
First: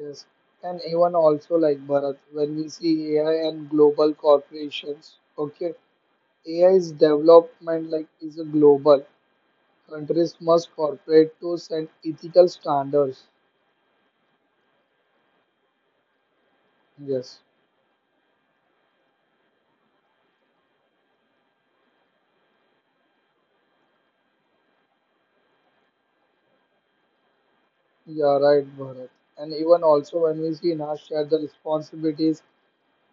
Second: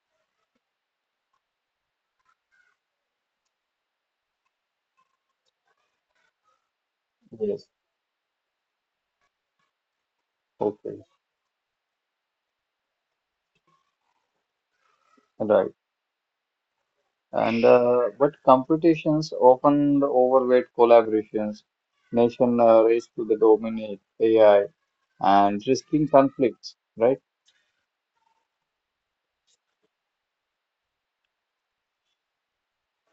Speaker 1: Yes. And even also like Bharat, when we see AI and global corporations, okay, AI's
Speaker 2: yes.
Speaker 1: development like is a global. Countries must
Speaker 2: Okay,
Speaker 1: cooperate to set ethical standards.
Speaker 2: right.
Speaker 1: Yes.
Speaker 2: And but competitions often overweight collaborations, nation race to the dominate AI and risking conflicts. Right?
Speaker 1: Yeah, right, Bharat. And even also when we see now share the responsibilities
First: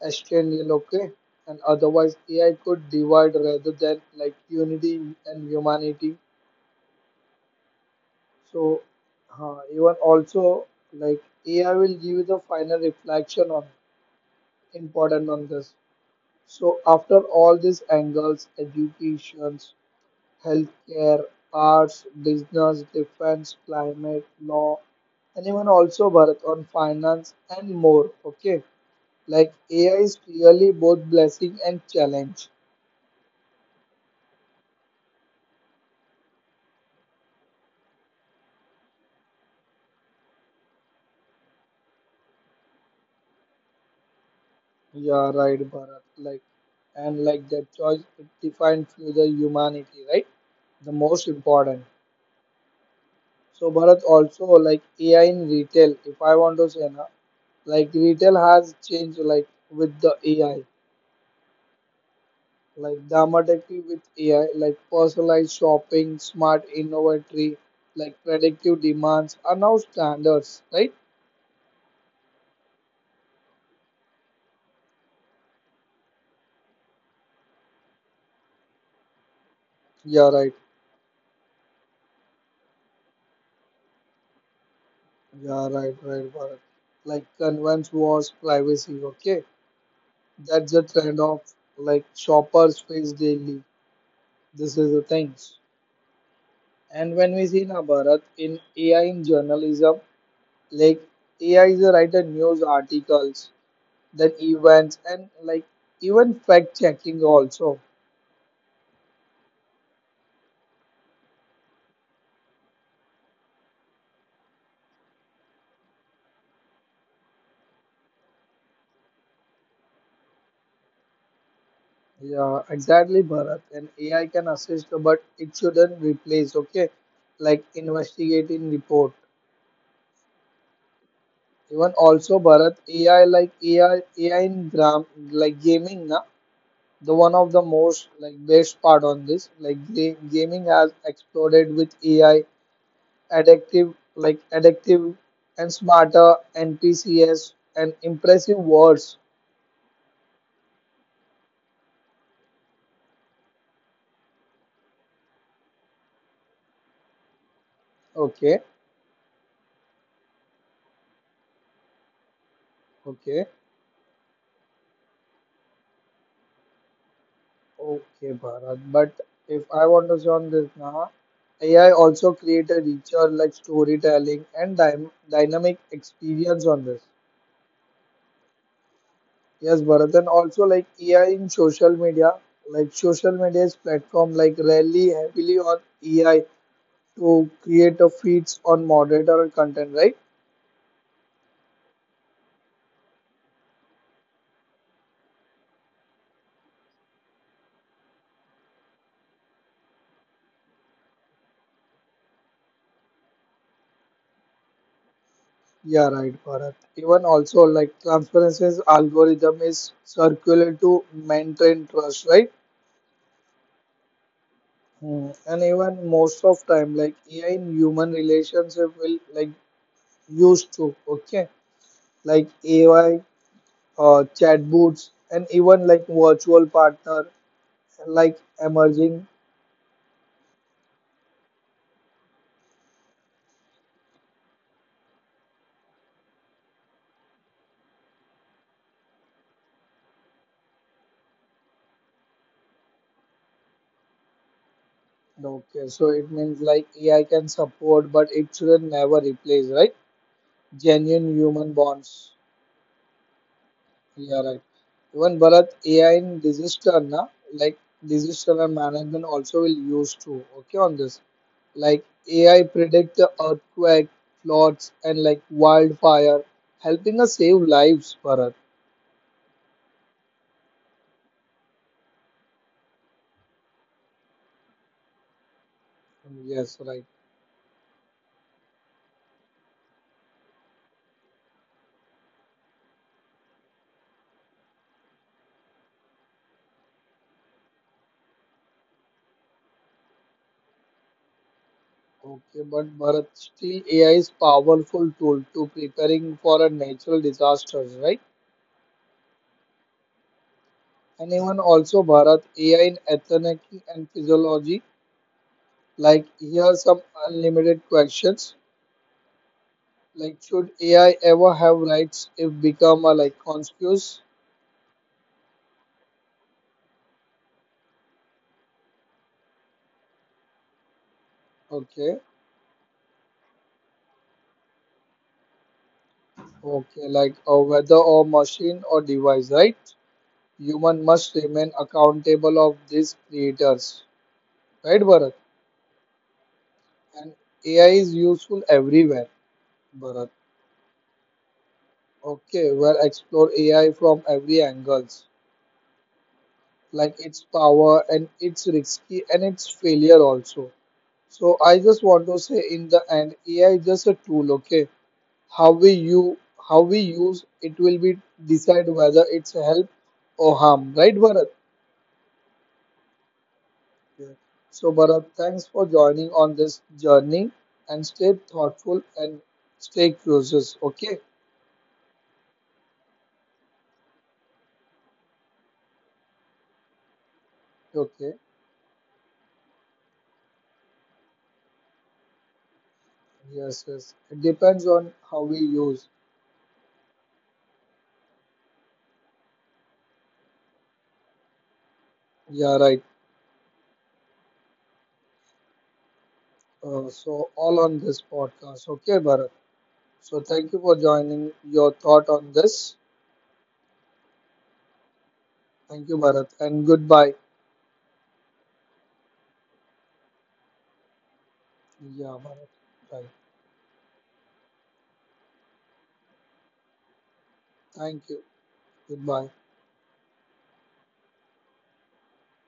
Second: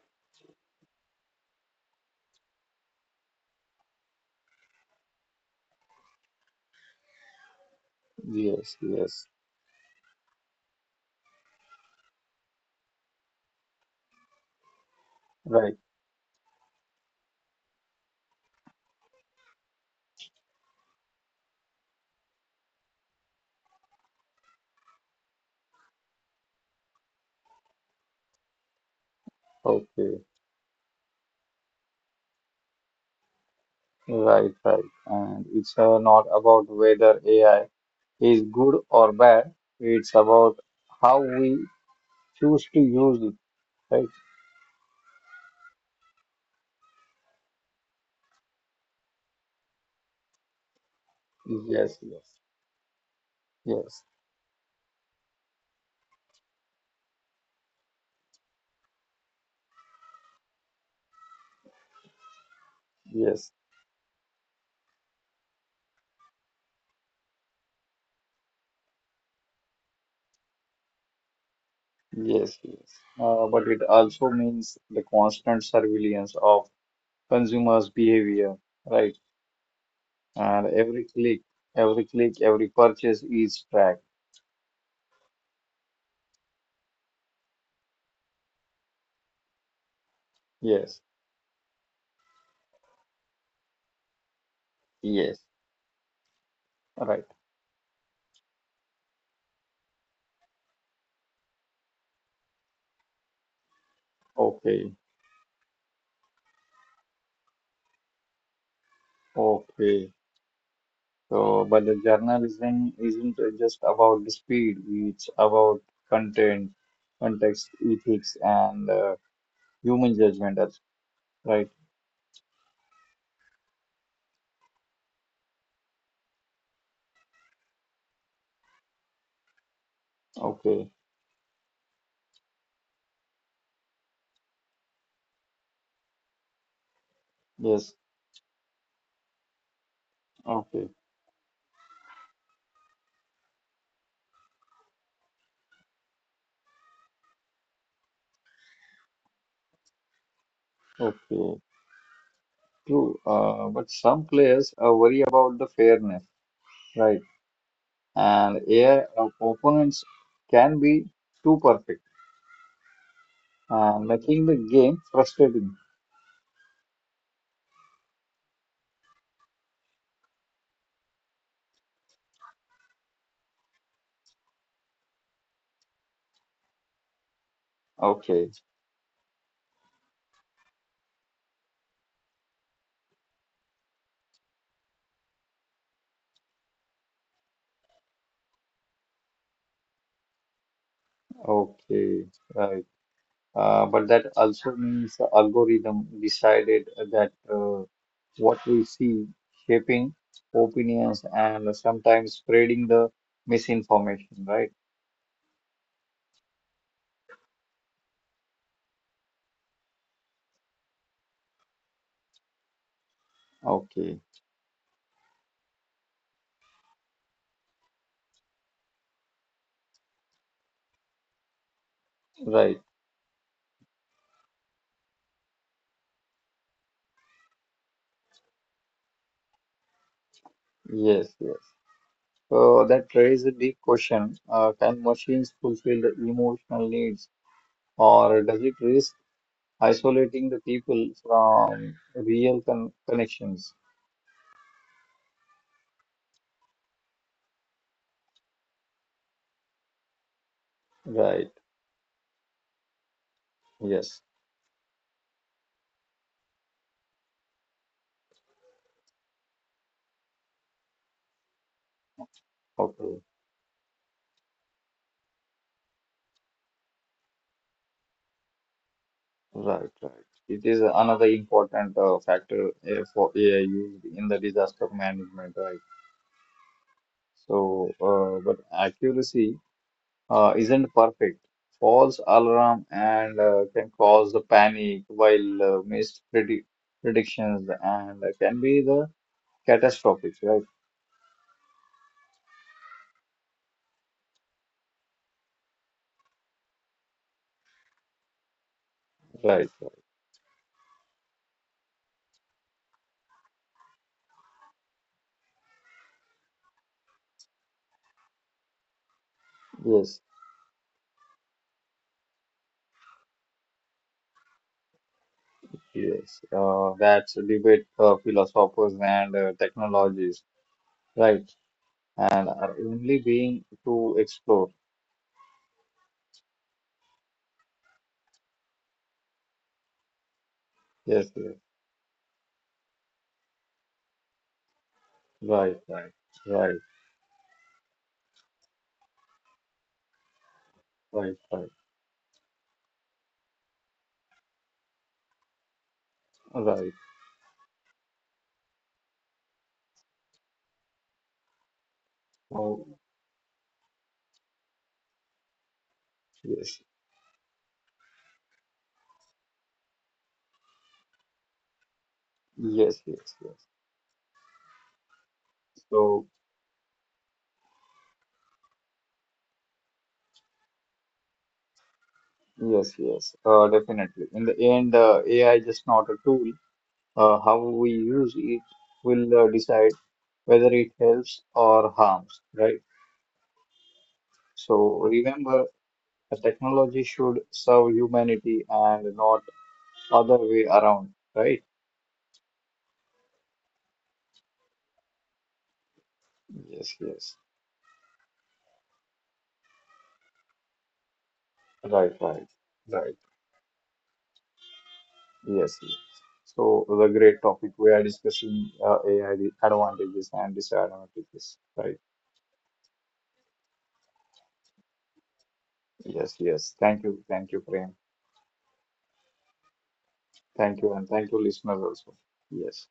Speaker 1: external, okay? And otherwise AI could divide rather than like unity and humanity.
Speaker 2: Yes,
Speaker 1: So,
Speaker 2: yes.
Speaker 1: even also like AI will give you the final reflection on important on
Speaker 2: Right.
Speaker 1: this. So after all these angles, educations, healthcare, arts, business, defense, climate, law, and even also Bharat on finance and more. Okay, like AI is
Speaker 2: Okay.
Speaker 1: clearly both blessing and challenge.
Speaker 2: Right, right. And it's not about whether AI is good or bad. It's about how we choose to use it, right?
Speaker 1: Yeah, right, Bharat. Like and like that choice it defines future humanity, right? The most important.
Speaker 2: Yes, yes,
Speaker 1: So
Speaker 2: yes,
Speaker 1: Bharat also like AI in retail, if I want to say na, like retail has changed like with the AI, like
Speaker 2: yes,
Speaker 1: dramatically with AI, like personalized shopping, smart inventory, like predictive demands are now standards, right?
Speaker 2: yes, yes. But it also means the constant surveillance of consumers' behavior, right?
Speaker 1: Yeah, right.
Speaker 2: And every click, every purchase is tracked.
Speaker 1: Yeah, right, right, Bharat. Like convenience was privacy, okay? That's the
Speaker 2: Yes,
Speaker 1: trend of like shoppers face daily. This is the
Speaker 2: yes,
Speaker 1: things. And
Speaker 2: right.
Speaker 1: when we see na Bharat in AI in journalism, like AI is a writer news articles, then
Speaker 2: Okay,
Speaker 1: events and like even fact checking also.
Speaker 2: okay. So, but the journalism isn't just about the speed, it's about content, context, ethics, and human judgment, right?
Speaker 1: Yeah, exactly, Bharat. And AI can assist, but it shouldn't replace. Okay, like investigating report.
Speaker 2: Okay,
Speaker 1: Even also, Bharat AI like AI in gram like gaming na the one of the
Speaker 2: yes,
Speaker 1: most like best part on this like gaming has
Speaker 2: okay,
Speaker 1: exploded with AI addictive like addictive and smarter and TCS and impressive words.
Speaker 2: okay, true. But some players are worried about the fairness, right?
Speaker 1: Okay,
Speaker 2: And AI opponents can be too perfect,
Speaker 1: okay,
Speaker 2: making the game frustrating.
Speaker 1: okay, Bharat. But if I want to join this now, AI also create a richer like storytelling and dynamic experience on this.
Speaker 2: Okay,
Speaker 1: Yes, Bharat, and also like AI in social media, like social media's platform like rely heavily on AI to create a feeds on moderator content, right?
Speaker 2: okay, right. But that also means the algorithm decided that what we see shaping opinions and sometimes spreading the misinformation, right?
Speaker 1: Yeah, right, Bharat. Even also like transparency's algorithm is circular to maintain trust, right?
Speaker 2: Okay.
Speaker 1: Hmm. And even most of time, like AI in human relationship will like used to, okay? Like
Speaker 2: Right.
Speaker 1: AI, chatbots, and even like virtual partner, like emerging.
Speaker 2: Yes, yes. So that raises a big question. Can machines fulfill the emotional needs, or does it risk isolating the people from real connections?
Speaker 1: Okay, so it means like AI can support, but it shouldn't never replace, right? Genuine
Speaker 2: Right.
Speaker 1: human bonds.
Speaker 2: Yes.
Speaker 1: Yeah, right. Even Bharat, AI in disaster, na, like disaster and management also will use too. Okay, on this, like AI predict
Speaker 2: Okay.
Speaker 1: the earthquake, floods, and like wildfire, helping us save lives, Bharat.
Speaker 2: Right, right. It is another important factor for AI used in the disaster management, right?
Speaker 1: Yes, right.
Speaker 2: So, but accuracy isn't perfect. False alarm and can cause the panic, while missed predictions and can be the catastrophic, right?
Speaker 1: Okay, but Bharat, still AI is powerful tool to preparing for a natural disasters, right?
Speaker 2: Right, right.
Speaker 1: And even also Bharat, AI in ethnic and physiology, like here are some unlimited questions.
Speaker 2: Yes,
Speaker 1: Like, should AI ever have rights if become a like conscious?
Speaker 2: yes. That's a debate philosophers and technologies, right?
Speaker 1: Okay,
Speaker 2: And are only being to explore.
Speaker 1: okay, like a whether or machine or device, right? Human
Speaker 2: Yes,
Speaker 1: must
Speaker 2: yes.
Speaker 1: remain accountable of these creators, right, Bharat?
Speaker 2: Right, right, right,
Speaker 1: And AI is useful everywhere, Bharat.
Speaker 2: right, right,
Speaker 1: Okay, we'll explore AI from every angles,
Speaker 2: right.
Speaker 1: like its power and its risky and its failure also. So I just want to say
Speaker 2: Oh,
Speaker 1: in the end, AI is just a tool, okay? How we you
Speaker 2: yes,
Speaker 1: how we use it will be decide whether it's a help or harm, right, Bharat?
Speaker 2: yes, yes, yes.
Speaker 1: Yeah. So Bharat, thanks for
Speaker 2: So,
Speaker 1: joining on this journey and stay thoughtful and stay curious. Okay,
Speaker 2: yes, yes, definitely. In the end, AI is just not a tool. How we use
Speaker 1: okay.
Speaker 2: it will decide whether it helps or harms, right?
Speaker 1: Yes, yes. It
Speaker 2: So,
Speaker 1: depends on how
Speaker 2: remember,
Speaker 1: we use.
Speaker 2: a technology should serve humanity and not other way around, right?
Speaker 1: Yeah, right.
Speaker 2: Yes,
Speaker 1: Uh,
Speaker 2: yes,
Speaker 1: so all on this podcast. Okay, Bharat. So thank you for joining
Speaker 2: right,
Speaker 1: your
Speaker 2: right,
Speaker 1: thought on
Speaker 2: right.
Speaker 1: this.
Speaker 2: Yes. Yes.
Speaker 1: Thank you, Bharat,
Speaker 2: So the
Speaker 1: and
Speaker 2: great
Speaker 1: goodbye.
Speaker 2: topic we are discussing AI advantages and disadvantages, right?
Speaker 1: Yeah, Bharat. Right.
Speaker 2: Yes, yes. Thank you, Prem.
Speaker 1: Thank you. Goodbye.
Speaker 2: Thank you, and thank you, listeners also. Yes.